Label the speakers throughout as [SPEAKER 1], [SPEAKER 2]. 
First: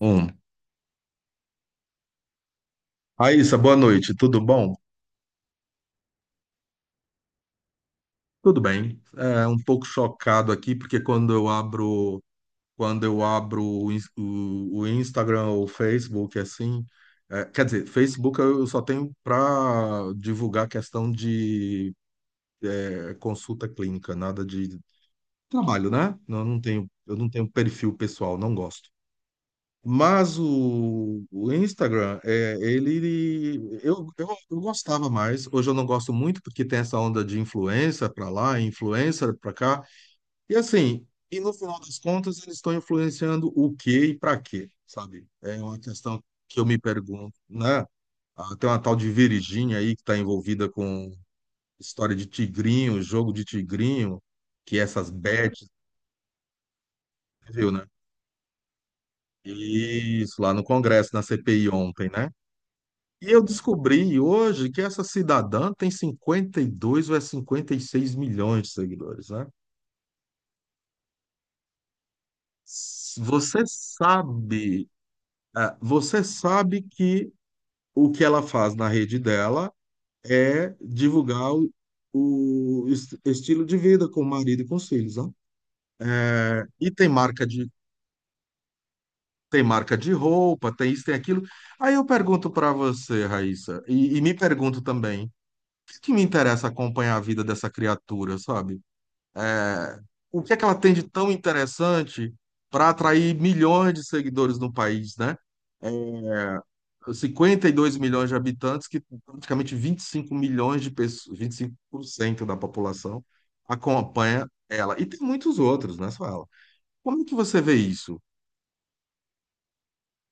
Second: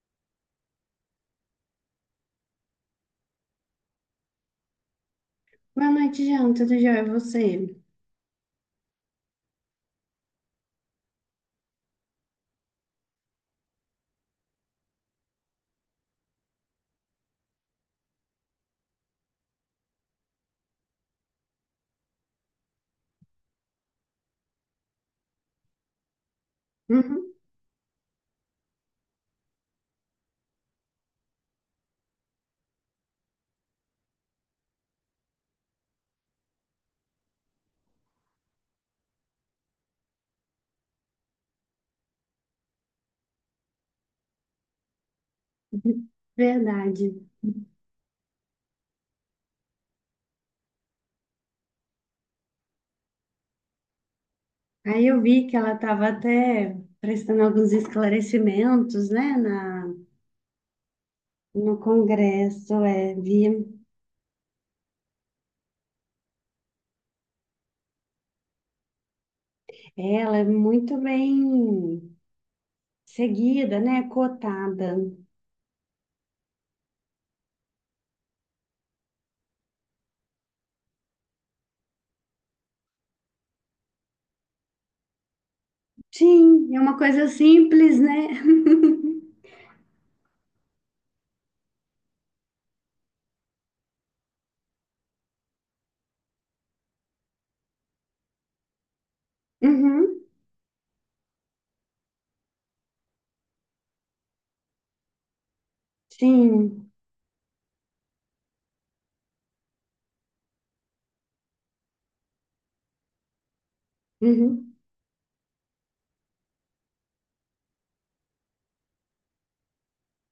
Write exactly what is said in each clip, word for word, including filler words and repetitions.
[SPEAKER 1] Um. Raíssa, boa noite, tudo bom?
[SPEAKER 2] Boa noite, Jean. Tudo jóia? E você?
[SPEAKER 1] Tudo bem. É um pouco chocado aqui, porque quando eu abro, quando eu abro o, ins- o- o Instagram ou o Facebook, assim, é, quer dizer, Facebook eu só tenho para divulgar questão de é, consulta clínica, nada de trabalho, né? Não, não tenho. Eu não
[SPEAKER 2] Uhum.
[SPEAKER 1] tenho perfil pessoal, não gosto. Mas o, o Instagram, é, ele, eu, eu, eu gostava mais. Hoje eu não gosto muito porque tem essa onda de influencer para lá, influencer para cá. E assim, e no final das contas, eles estão influenciando o quê e para quê, sabe? É uma questão que eu me
[SPEAKER 2] Verdade.
[SPEAKER 1] pergunto, né? Ah, tem uma tal de Virgínia aí que está envolvida com história de tigrinho, jogo de tigrinho, que é
[SPEAKER 2] Aí
[SPEAKER 1] essas
[SPEAKER 2] eu vi que
[SPEAKER 1] bets,
[SPEAKER 2] ela estava até prestando
[SPEAKER 1] viu,
[SPEAKER 2] alguns
[SPEAKER 1] né?
[SPEAKER 2] esclarecimentos, né, na,
[SPEAKER 1] Isso, lá no Congresso, na C P I
[SPEAKER 2] no
[SPEAKER 1] ontem, né?
[SPEAKER 2] Congresso. É,
[SPEAKER 1] E eu
[SPEAKER 2] vi.
[SPEAKER 1] descobri hoje que essa cidadã tem cinquenta e dois ou é cinquenta e seis milhões de seguidores, né?
[SPEAKER 2] Ela é muito bem
[SPEAKER 1] S- Você
[SPEAKER 2] seguida, né,
[SPEAKER 1] sabe,
[SPEAKER 2] cotada.
[SPEAKER 1] ah, você sabe que o que ela faz na rede dela é divulgar o, o est- estilo de vida com o marido e com os filhos, né? É,
[SPEAKER 2] Sim, é
[SPEAKER 1] E
[SPEAKER 2] uma
[SPEAKER 1] tem
[SPEAKER 2] coisa
[SPEAKER 1] marca de,
[SPEAKER 2] simples, né?
[SPEAKER 1] tem marca de roupa, tem isso, tem aquilo. Aí eu pergunto para você, Raíssa, e, e me pergunto também, o que que me interessa acompanhar a vida dessa criatura, sabe? É,
[SPEAKER 2] Uhum.
[SPEAKER 1] o que é que ela tem de tão interessante para atrair milhões de seguidores no país, né? É,
[SPEAKER 2] Sim.
[SPEAKER 1] Cinquenta e dois milhões de habitantes, que praticamente vinte e cinco milhões de pessoas, vinte e cinco por cento da população acompanha
[SPEAKER 2] Uhum.
[SPEAKER 1] ela. E tem muitos outros, né? Só ela. Como é que você vê isso?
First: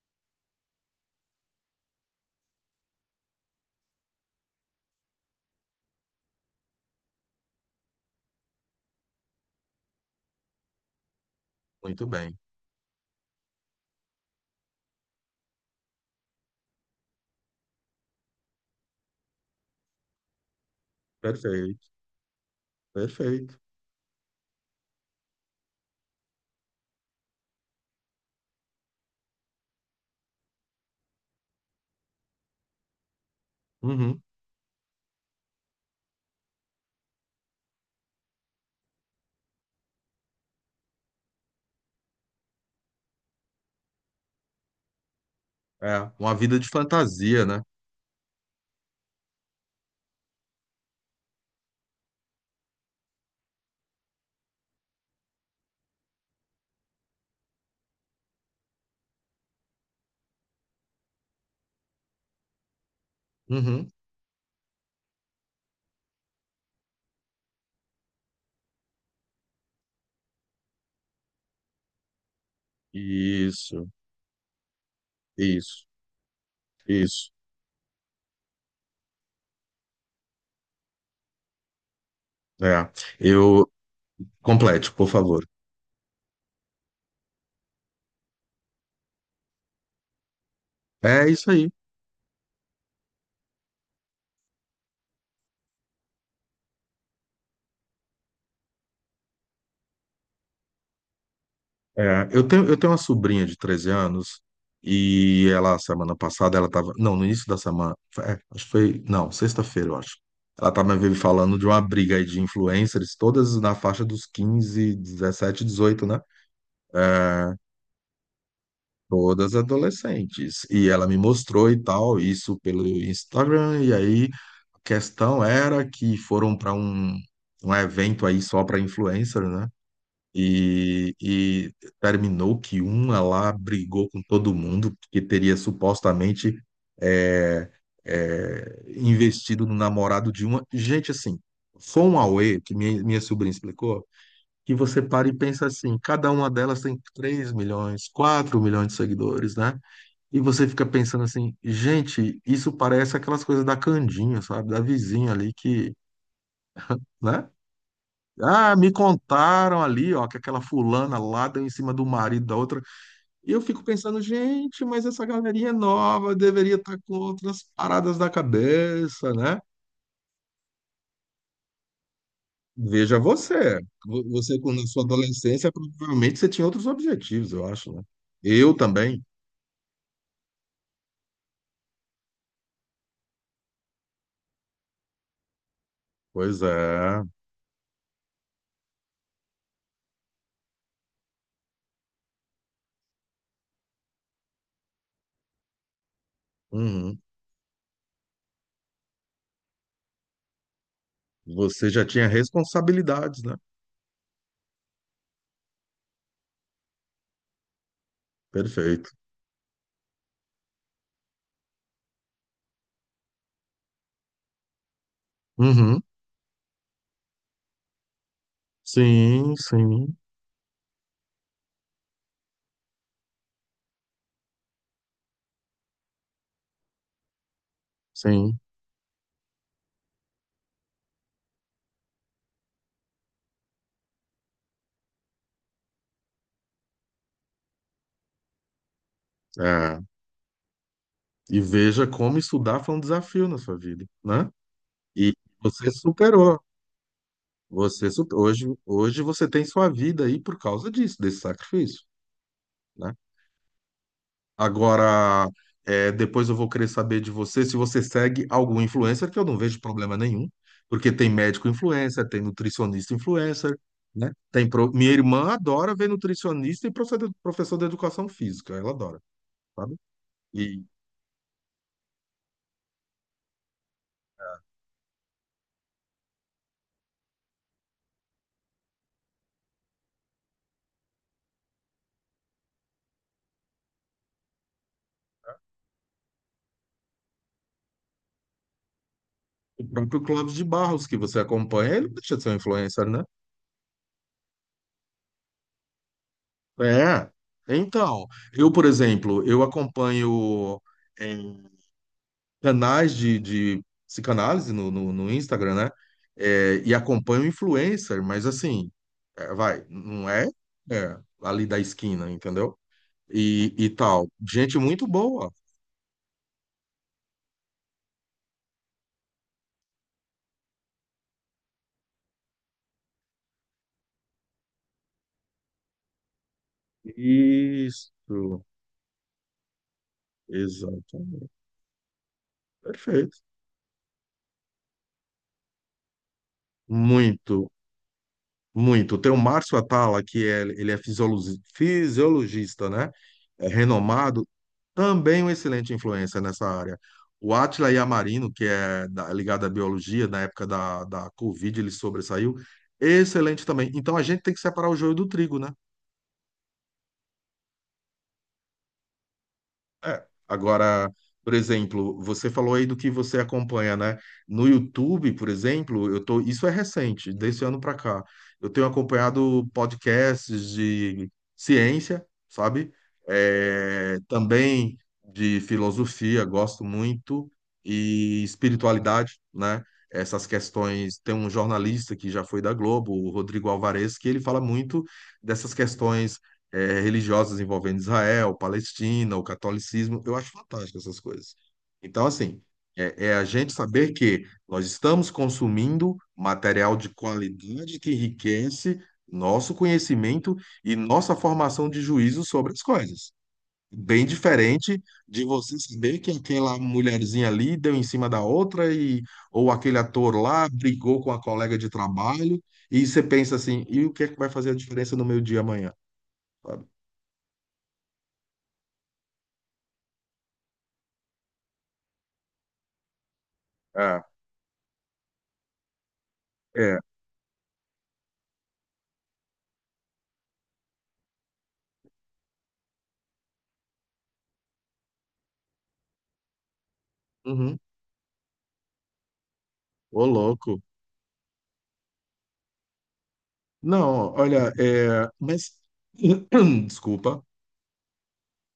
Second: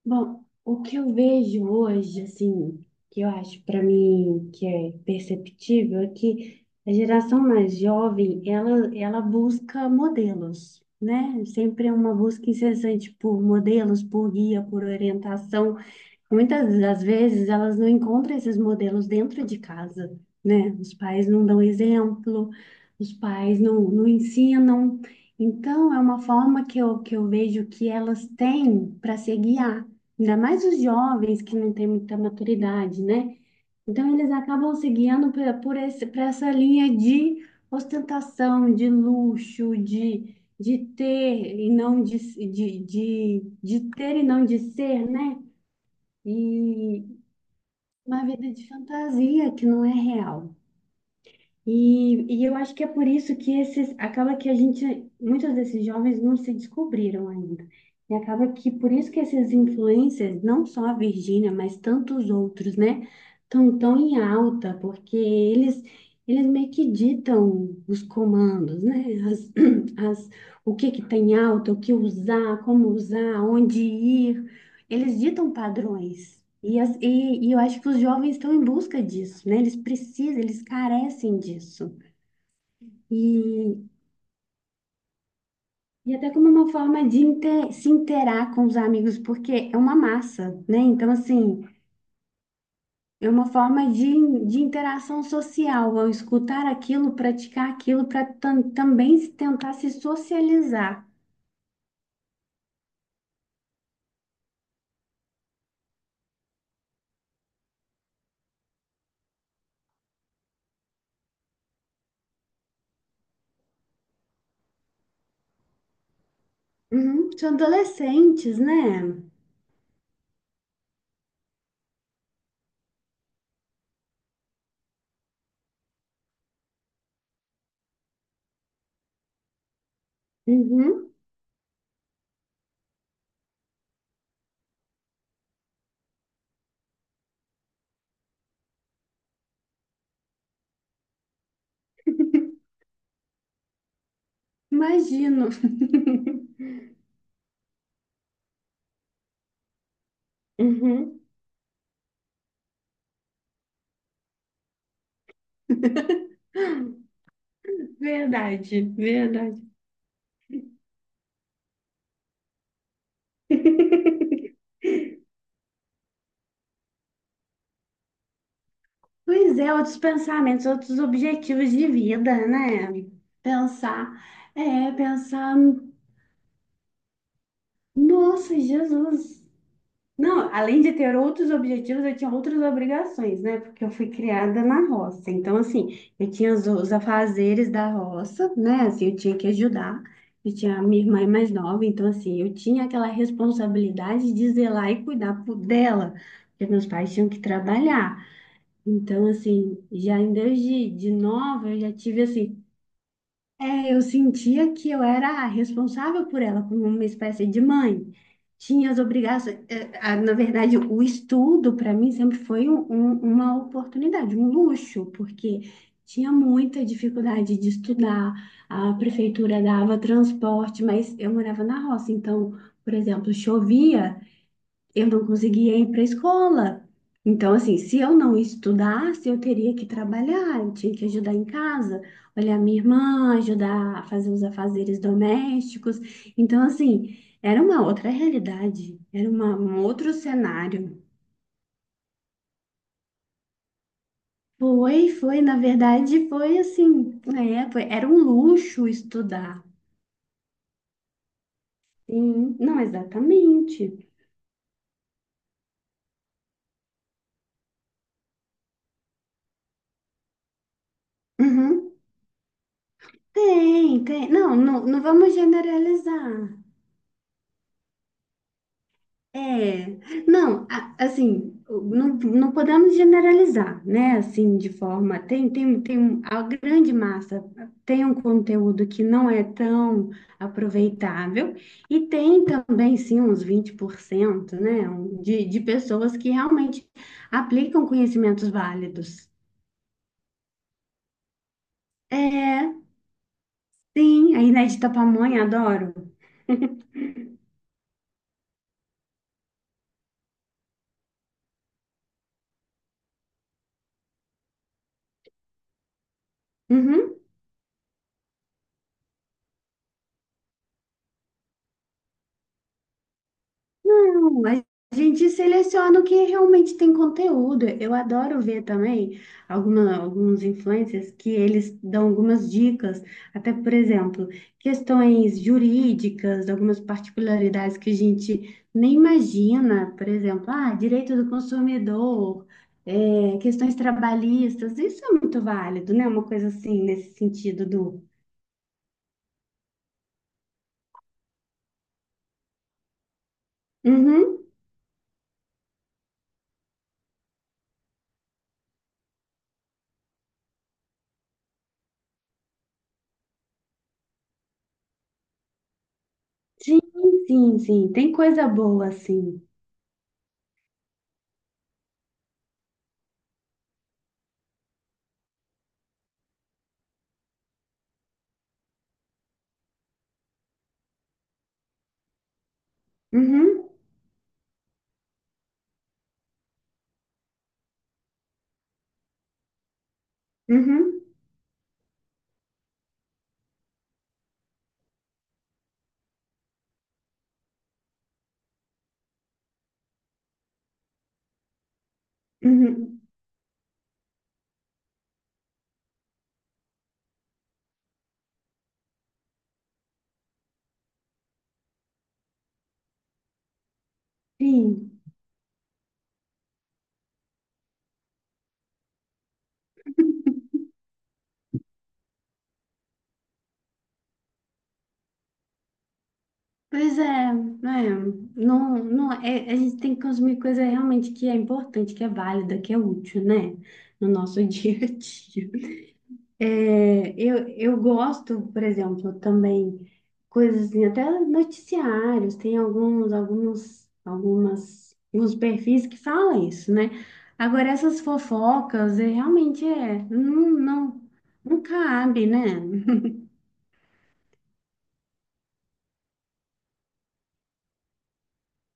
[SPEAKER 2] Bom, o que eu vejo hoje, assim, que eu acho para mim que é perceptível, é que a geração mais jovem, ela, ela busca modelos, né? Sempre é
[SPEAKER 1] Muito
[SPEAKER 2] uma
[SPEAKER 1] bem.
[SPEAKER 2] busca incessante por modelos, por guia, por orientação. Muitas das vezes elas não encontram esses modelos dentro de casa, né? Os pais não dão
[SPEAKER 1] Perfeito,
[SPEAKER 2] exemplo, os
[SPEAKER 1] perfeito.
[SPEAKER 2] pais não, não ensinam. Então, é uma forma que eu, que eu vejo que elas têm para se guiar, ainda mais os jovens que não têm muita maturidade, né? Então,
[SPEAKER 1] Uhum.
[SPEAKER 2] eles acabam se guiando por, por esse, por essa linha de ostentação, de luxo, de, de ter e não de, de, de, de ter e não de ser, né?
[SPEAKER 1] É, uma vida de
[SPEAKER 2] E,
[SPEAKER 1] fantasia, né?
[SPEAKER 2] uma vida de fantasia que não é real. E, e eu acho que é por isso que esses, acaba que a gente, muitos desses jovens não se descobriram ainda. E acaba que por isso que esses influencers, não só a Virgínia, mas tantos outros, né, estão
[SPEAKER 1] Uhum.
[SPEAKER 2] tão em alta, porque eles, eles meio que ditam os comandos, né, as, as, o que que tem alta, o que usar, como usar, onde
[SPEAKER 1] Isso,
[SPEAKER 2] ir. Eles ditam
[SPEAKER 1] isso,
[SPEAKER 2] padrões. E, as-
[SPEAKER 1] isso.
[SPEAKER 2] e, e eu acho que os jovens estão em busca disso, né? Eles precisam, eles carecem disso.
[SPEAKER 1] É. Eu
[SPEAKER 2] E,
[SPEAKER 1] Complete, por favor.
[SPEAKER 2] e até como uma forma de inte- se interar com os amigos, porque é uma massa, né? Então,
[SPEAKER 1] É isso
[SPEAKER 2] assim,
[SPEAKER 1] aí.
[SPEAKER 2] é uma forma de, de interação social, ao escutar aquilo, praticar aquilo, para também se tentar se socializar.
[SPEAKER 1] É, eu tenho, eu tenho uma sobrinha de treze anos e ela, semana passada, ela estava não, no início da semana, é, acho que foi, não, sexta-feira, eu acho. Ela estava me falando de uma briga aí de influencers, todas na faixa dos quinze dezessete dezoito, né?
[SPEAKER 2] Uhum, são adolescentes, né?
[SPEAKER 1] Todas adolescentes. E ela me mostrou e tal, isso pelo Instagram, e aí a questão era que foram para um, um evento aí só para influencer, né?
[SPEAKER 2] Uhum,
[SPEAKER 1] E, e terminou que uma lá brigou com todo mundo, porque teria supostamente é, é, investido no namorado de uma. Gente, assim, foi um auê que minha, minha sobrinha explicou, que você para e
[SPEAKER 2] imagino.
[SPEAKER 1] pensa assim: cada uma delas tem três milhões, quatro milhões de seguidores, né? E você fica
[SPEAKER 2] Uhum.
[SPEAKER 1] pensando assim: gente, isso parece aquelas coisas da Candinha, sabe? Da vizinha ali que. Né? Ah,
[SPEAKER 2] Verdade,
[SPEAKER 1] me
[SPEAKER 2] verdade.
[SPEAKER 1] contaram ali, ó, que aquela fulana lá deu em cima do marido da outra. E eu fico pensando, gente, mas essa galerinha é nova, deveria estar com outras paradas da cabeça,
[SPEAKER 2] Pois
[SPEAKER 1] né?
[SPEAKER 2] é, outros pensamentos, outros objetivos de vida, né?
[SPEAKER 1] Veja você.
[SPEAKER 2] Pensar,
[SPEAKER 1] Vo- Você, quando na
[SPEAKER 2] é,
[SPEAKER 1] sua
[SPEAKER 2] pensar,
[SPEAKER 1] adolescência, provavelmente você tinha outros objetivos, eu acho, né?
[SPEAKER 2] nossa,
[SPEAKER 1] Eu também.
[SPEAKER 2] Jesus. Não, além de ter outros objetivos, eu tinha outras obrigações, né? Porque eu fui criada na roça. Então, assim, eu tinha
[SPEAKER 1] Pois
[SPEAKER 2] os, os
[SPEAKER 1] é.
[SPEAKER 2] afazeres da roça, né? Assim, eu tinha que ajudar. Eu tinha a minha irmã é mais nova, então, assim, eu tinha aquela responsabilidade de zelar e cuidar por- dela, porque meus pais
[SPEAKER 1] Uhum.
[SPEAKER 2] tinham que trabalhar. Então, assim, já em desde de nova, eu
[SPEAKER 1] Você
[SPEAKER 2] já
[SPEAKER 1] já
[SPEAKER 2] tive
[SPEAKER 1] tinha
[SPEAKER 2] assim,
[SPEAKER 1] responsabilidades, né?
[SPEAKER 2] é, eu sentia que eu era responsável por ela, como uma espécie de mãe. Tinha as
[SPEAKER 1] Perfeito.
[SPEAKER 2] obrigações, é, a- na verdade, o estudo para mim sempre foi um- um- uma oportunidade, um luxo, porque
[SPEAKER 1] Uhum.
[SPEAKER 2] tinha muita dificuldade de estudar, a
[SPEAKER 1] Sim,
[SPEAKER 2] prefeitura dava
[SPEAKER 1] sim,
[SPEAKER 2] transporte, mas eu morava na roça, então, por exemplo, chovia eu não conseguia ir para a escola. Então, assim, se eu não
[SPEAKER 1] sim.
[SPEAKER 2] estudasse, eu teria que trabalhar, eu tinha que ajudar em casa, olhar minha irmã, ajudar a fazer os afazeres domésticos. Então, assim, era uma outra realidade, era uma, um
[SPEAKER 1] É.
[SPEAKER 2] outro cenário.
[SPEAKER 1] E veja como estudar foi um desafio na sua vida, né?
[SPEAKER 2] Foi,
[SPEAKER 1] E
[SPEAKER 2] foi, na
[SPEAKER 1] você
[SPEAKER 2] verdade, foi
[SPEAKER 1] superou.
[SPEAKER 2] assim, é, foi-
[SPEAKER 1] Você
[SPEAKER 2] era um
[SPEAKER 1] su- hoje,
[SPEAKER 2] luxo
[SPEAKER 1] hoje você
[SPEAKER 2] estudar.
[SPEAKER 1] tem sua vida aí por causa disso, desse sacrifício,
[SPEAKER 2] Sim, não,
[SPEAKER 1] né?
[SPEAKER 2] exatamente.
[SPEAKER 1] Agora, é, depois eu vou querer saber de você se você segue algum influencer, que eu não vejo problema nenhum, porque tem médico
[SPEAKER 2] Uhum.
[SPEAKER 1] influencer, tem nutricionista influencer,
[SPEAKER 2] Tem,
[SPEAKER 1] né?
[SPEAKER 2] tem. Não,
[SPEAKER 1] Tem
[SPEAKER 2] não,
[SPEAKER 1] pro-
[SPEAKER 2] não
[SPEAKER 1] Minha
[SPEAKER 2] vamos
[SPEAKER 1] irmã adora ver
[SPEAKER 2] generalizar.
[SPEAKER 1] nutricionista e profe- professor de educação física, ela adora,
[SPEAKER 2] É,
[SPEAKER 1] sabe?
[SPEAKER 2] não,
[SPEAKER 1] E
[SPEAKER 2] a- assim, não, não podemos generalizar, né? Assim, de forma, tem, tem, tem um, a grande massa tem um conteúdo que não é tão aproveitável e tem também, sim, uns vinte por cento né? um- De, de pessoas que realmente aplicam conhecimentos válidos.
[SPEAKER 1] o próprio Clóvis de Barros, que você acompanha, ele não deixa de ser um
[SPEAKER 2] É,
[SPEAKER 1] influencer, né?
[SPEAKER 2] sim, a Inés de Tapamonha, adoro.
[SPEAKER 1] É, então, eu, por exemplo, eu acompanho em canais de, de psicanálise no, no, no Instagram, né? É, e
[SPEAKER 2] Uhum.
[SPEAKER 1] acompanho influencer, mas assim, é, vai, não é, é, ali da esquina, entendeu? E, e tal.
[SPEAKER 2] Não,
[SPEAKER 1] Gente
[SPEAKER 2] a
[SPEAKER 1] muito
[SPEAKER 2] gente
[SPEAKER 1] boa.
[SPEAKER 2] seleciona o que realmente tem conteúdo. Eu adoro ver também alguma, alguns influencers que eles dão algumas dicas, até, por exemplo, questões jurídicas, algumas particularidades que a gente
[SPEAKER 1] Isso,
[SPEAKER 2] nem imagina, por exemplo, ah, direito do
[SPEAKER 1] exatamente.
[SPEAKER 2] consumidor, é,
[SPEAKER 1] Perfeito.
[SPEAKER 2] questões trabalhistas, isso é muito válido, né? Uma coisa assim, nesse
[SPEAKER 1] Muito,
[SPEAKER 2] sentido do...
[SPEAKER 1] muito. Tem o Márcio Atala, que é, ele é fisiologista, fisiologista, né? É
[SPEAKER 2] Uhum,
[SPEAKER 1] renomado, também uma excelente influência nessa área. O Átila Yamarino, que é da- ligado à biologia, na época da, da Covid, ele sobressaiu. Excelente também. Então a gente tem que separar o joio do trigo, né?
[SPEAKER 2] sim, sim, sim, tem coisa boa, assim.
[SPEAKER 1] É, agora, por exemplo, você falou aí do que você acompanha, né? No YouTube, por exemplo, eu tô, isso é recente, desse ano para cá. Eu tenho acompanhado podcasts de ciência, sabe?
[SPEAKER 2] Uhum,
[SPEAKER 1] É, também de filosofia, gosto muito, e espiritualidade, né? Essas
[SPEAKER 2] uhum.
[SPEAKER 1] questões. Tem um jornalista que já foi da Globo, o Rodrigo Alvarez, que ele fala muito dessas questões eh, religiosas envolvendo Israel, Palestina, o catolicismo. Eu acho fantástico essas coisas. Então, assim,
[SPEAKER 2] Uhum.
[SPEAKER 1] é, é a gente saber que nós estamos consumindo material de qualidade que enriquece nosso conhecimento e nossa formação de juízo sobre as coisas. Bem
[SPEAKER 2] Sim,
[SPEAKER 1] diferente de você saber que aquela mulherzinha ali deu em cima da outra e ou aquele ator lá brigou com a colega de trabalho, e você pensa assim: e o que é que vai fazer a diferença no meu dia amanhã? Sabe?
[SPEAKER 2] pois é, né? Não, não, é, a gente tem que consumir coisa realmente que é importante, que é válida, que é útil, né? No
[SPEAKER 1] É.
[SPEAKER 2] nosso dia a dia.
[SPEAKER 1] É.
[SPEAKER 2] É, eu, eu gosto, por exemplo, também coisas assim, até noticiários, tem alguns, alguns, algumas, alguns perfis que falam isso, né? Agora,
[SPEAKER 1] Uhum.
[SPEAKER 2] essas fofocas, é, realmente é,
[SPEAKER 1] Ô,
[SPEAKER 2] não,
[SPEAKER 1] louco.
[SPEAKER 2] não, não cabe, né?
[SPEAKER 1] Não, olha, é, mas desculpa.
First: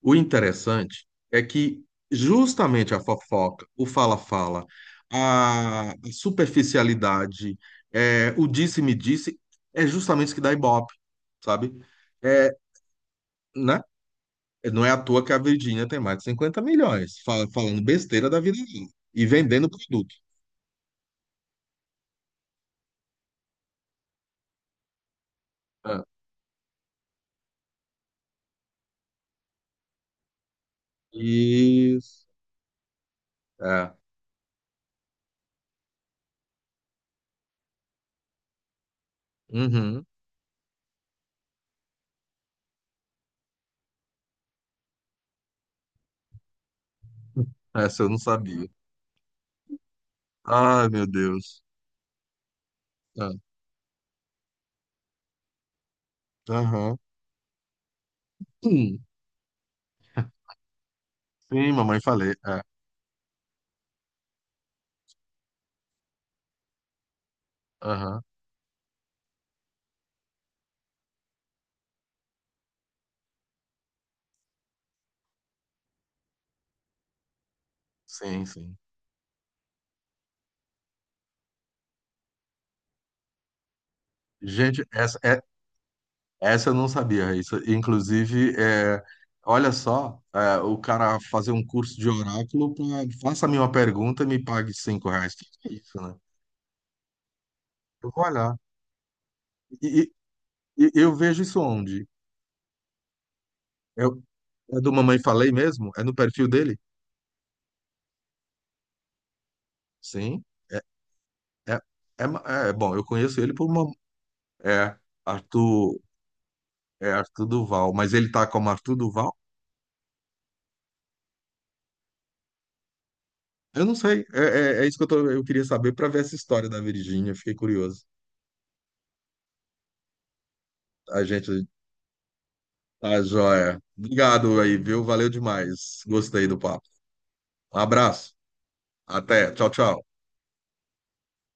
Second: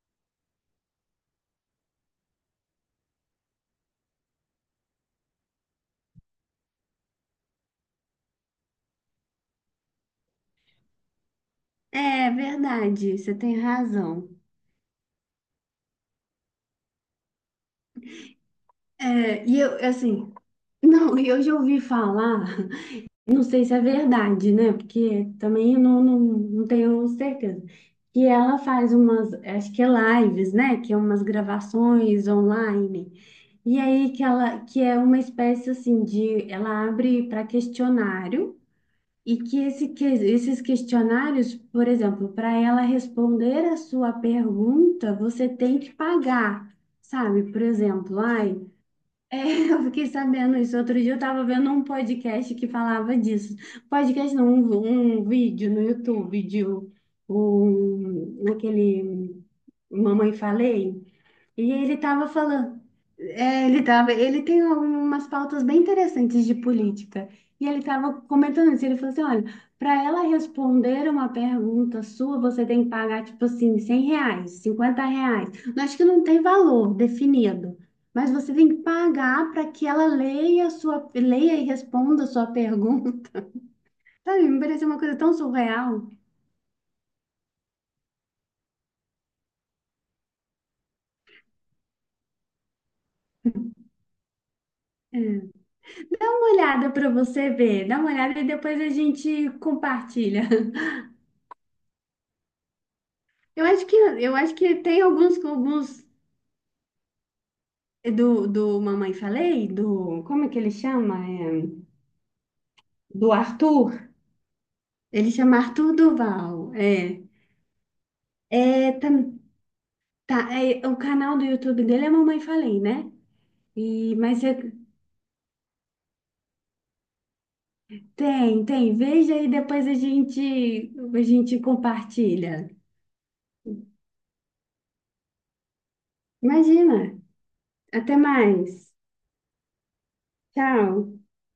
[SPEAKER 1] O interessante é que justamente a fofoca, o fala-fala, a superficialidade, é, o disse-me-disse, é justamente isso que dá ibope, sabe?
[SPEAKER 2] É
[SPEAKER 1] É,
[SPEAKER 2] verdade, você tem
[SPEAKER 1] né?
[SPEAKER 2] razão.
[SPEAKER 1] Não é à toa que a Virgínia tem mais de cinquenta milhões, fala- falando besteira da vida dela e
[SPEAKER 2] É, e
[SPEAKER 1] vendendo
[SPEAKER 2] eu,
[SPEAKER 1] produto.
[SPEAKER 2] assim, não, e eu já ouvi falar, não sei se é verdade, né? Porque também eu
[SPEAKER 1] É.
[SPEAKER 2] não, não, não tenho certeza. Que ela faz umas, acho que é lives, né? Que é umas
[SPEAKER 1] Isso.
[SPEAKER 2] gravações online. E
[SPEAKER 1] É.
[SPEAKER 2] aí que ela, que é uma espécie assim de, ela abre para questionário e que, esse, que
[SPEAKER 1] Uhum.
[SPEAKER 2] esses questionários, por exemplo, para ela responder a sua pergunta, você tem que pagar, sabe? Por
[SPEAKER 1] Essa eu não
[SPEAKER 2] exemplo, ai,
[SPEAKER 1] sabia.
[SPEAKER 2] é, eu fiquei sabendo isso.
[SPEAKER 1] Ai,
[SPEAKER 2] Outro
[SPEAKER 1] meu
[SPEAKER 2] dia eu tava
[SPEAKER 1] Deus.
[SPEAKER 2] vendo um podcast que falava
[SPEAKER 1] Tá.
[SPEAKER 2] disso. Podcast não, um, um vídeo no YouTube de um,
[SPEAKER 1] Aham.
[SPEAKER 2] um-
[SPEAKER 1] Hum.
[SPEAKER 2] aquele Mamãe Falei. E
[SPEAKER 1] Sim,
[SPEAKER 2] ele
[SPEAKER 1] mamãe
[SPEAKER 2] estava
[SPEAKER 1] falei. É.
[SPEAKER 2] falando, é, ele tava, ele tem algumas pautas bem interessantes de política. E ele estava
[SPEAKER 1] Aham.
[SPEAKER 2] comentando isso, ele falou assim, olha, para ela responder uma pergunta sua, você tem que pagar, tipo assim, cem reais, cinquenta reais. Eu acho que não tem valor definido, mas
[SPEAKER 1] Sim,
[SPEAKER 2] você tem
[SPEAKER 1] sim.
[SPEAKER 2] que pagar para que ela leia a sua, leia e responda a sua pergunta. Sabe, me
[SPEAKER 1] Gente,
[SPEAKER 2] pareceu uma coisa
[SPEAKER 1] essa,
[SPEAKER 2] tão
[SPEAKER 1] é,
[SPEAKER 2] surreal.
[SPEAKER 1] essa eu não sabia, Raíssa. Inclusive, é, olha só, é, o cara fazer um curso de oráculo pra, faça-me uma pergunta e me pague cinco
[SPEAKER 2] É.
[SPEAKER 1] reais. Que que é isso, né?
[SPEAKER 2] Dá uma olhada para você ver, dá
[SPEAKER 1] Eu
[SPEAKER 2] uma
[SPEAKER 1] vou
[SPEAKER 2] olhada e
[SPEAKER 1] olhar.
[SPEAKER 2] depois a gente
[SPEAKER 1] E, e-
[SPEAKER 2] compartilha.
[SPEAKER 1] e eu vejo isso onde?
[SPEAKER 2] Eu acho que
[SPEAKER 1] Eu,
[SPEAKER 2] eu acho que
[SPEAKER 1] é do
[SPEAKER 2] tem
[SPEAKER 1] Mamãe
[SPEAKER 2] alguns
[SPEAKER 1] Falei mesmo? É
[SPEAKER 2] alguns
[SPEAKER 1] no perfil dele?
[SPEAKER 2] do, do Mamãe Falei, do
[SPEAKER 1] Sim.
[SPEAKER 2] como é que ele
[SPEAKER 1] É,
[SPEAKER 2] chama? É,
[SPEAKER 1] é, é, ma- é, bom, eu
[SPEAKER 2] do
[SPEAKER 1] conheço ele por uma.
[SPEAKER 2] Arthur.
[SPEAKER 1] É,
[SPEAKER 2] Ele chama Arthur
[SPEAKER 1] Arthur.
[SPEAKER 2] Duval.
[SPEAKER 1] É
[SPEAKER 2] É.
[SPEAKER 1] Arthur Duval, mas ele tá como
[SPEAKER 2] É,
[SPEAKER 1] Arthur Duval?
[SPEAKER 2] tam- tá, é, o canal do YouTube dele é Mamãe Falei, né?
[SPEAKER 1] Eu não
[SPEAKER 2] E
[SPEAKER 1] sei. É,
[SPEAKER 2] mas é-
[SPEAKER 1] é- é isso que eu, tô- eu queria saber para ver essa história da Virgínia. Fiquei curioso.
[SPEAKER 2] tem, tem, veja e depois a gente a
[SPEAKER 1] A
[SPEAKER 2] gente
[SPEAKER 1] gente
[SPEAKER 2] compartilha.
[SPEAKER 1] tá joia. Obrigado aí, viu? Valeu demais. Gostei do papo.
[SPEAKER 2] Imagina.
[SPEAKER 1] Um
[SPEAKER 2] Até
[SPEAKER 1] abraço.
[SPEAKER 2] mais.
[SPEAKER 1] Até. Tchau, tchau.
[SPEAKER 2] Tchau.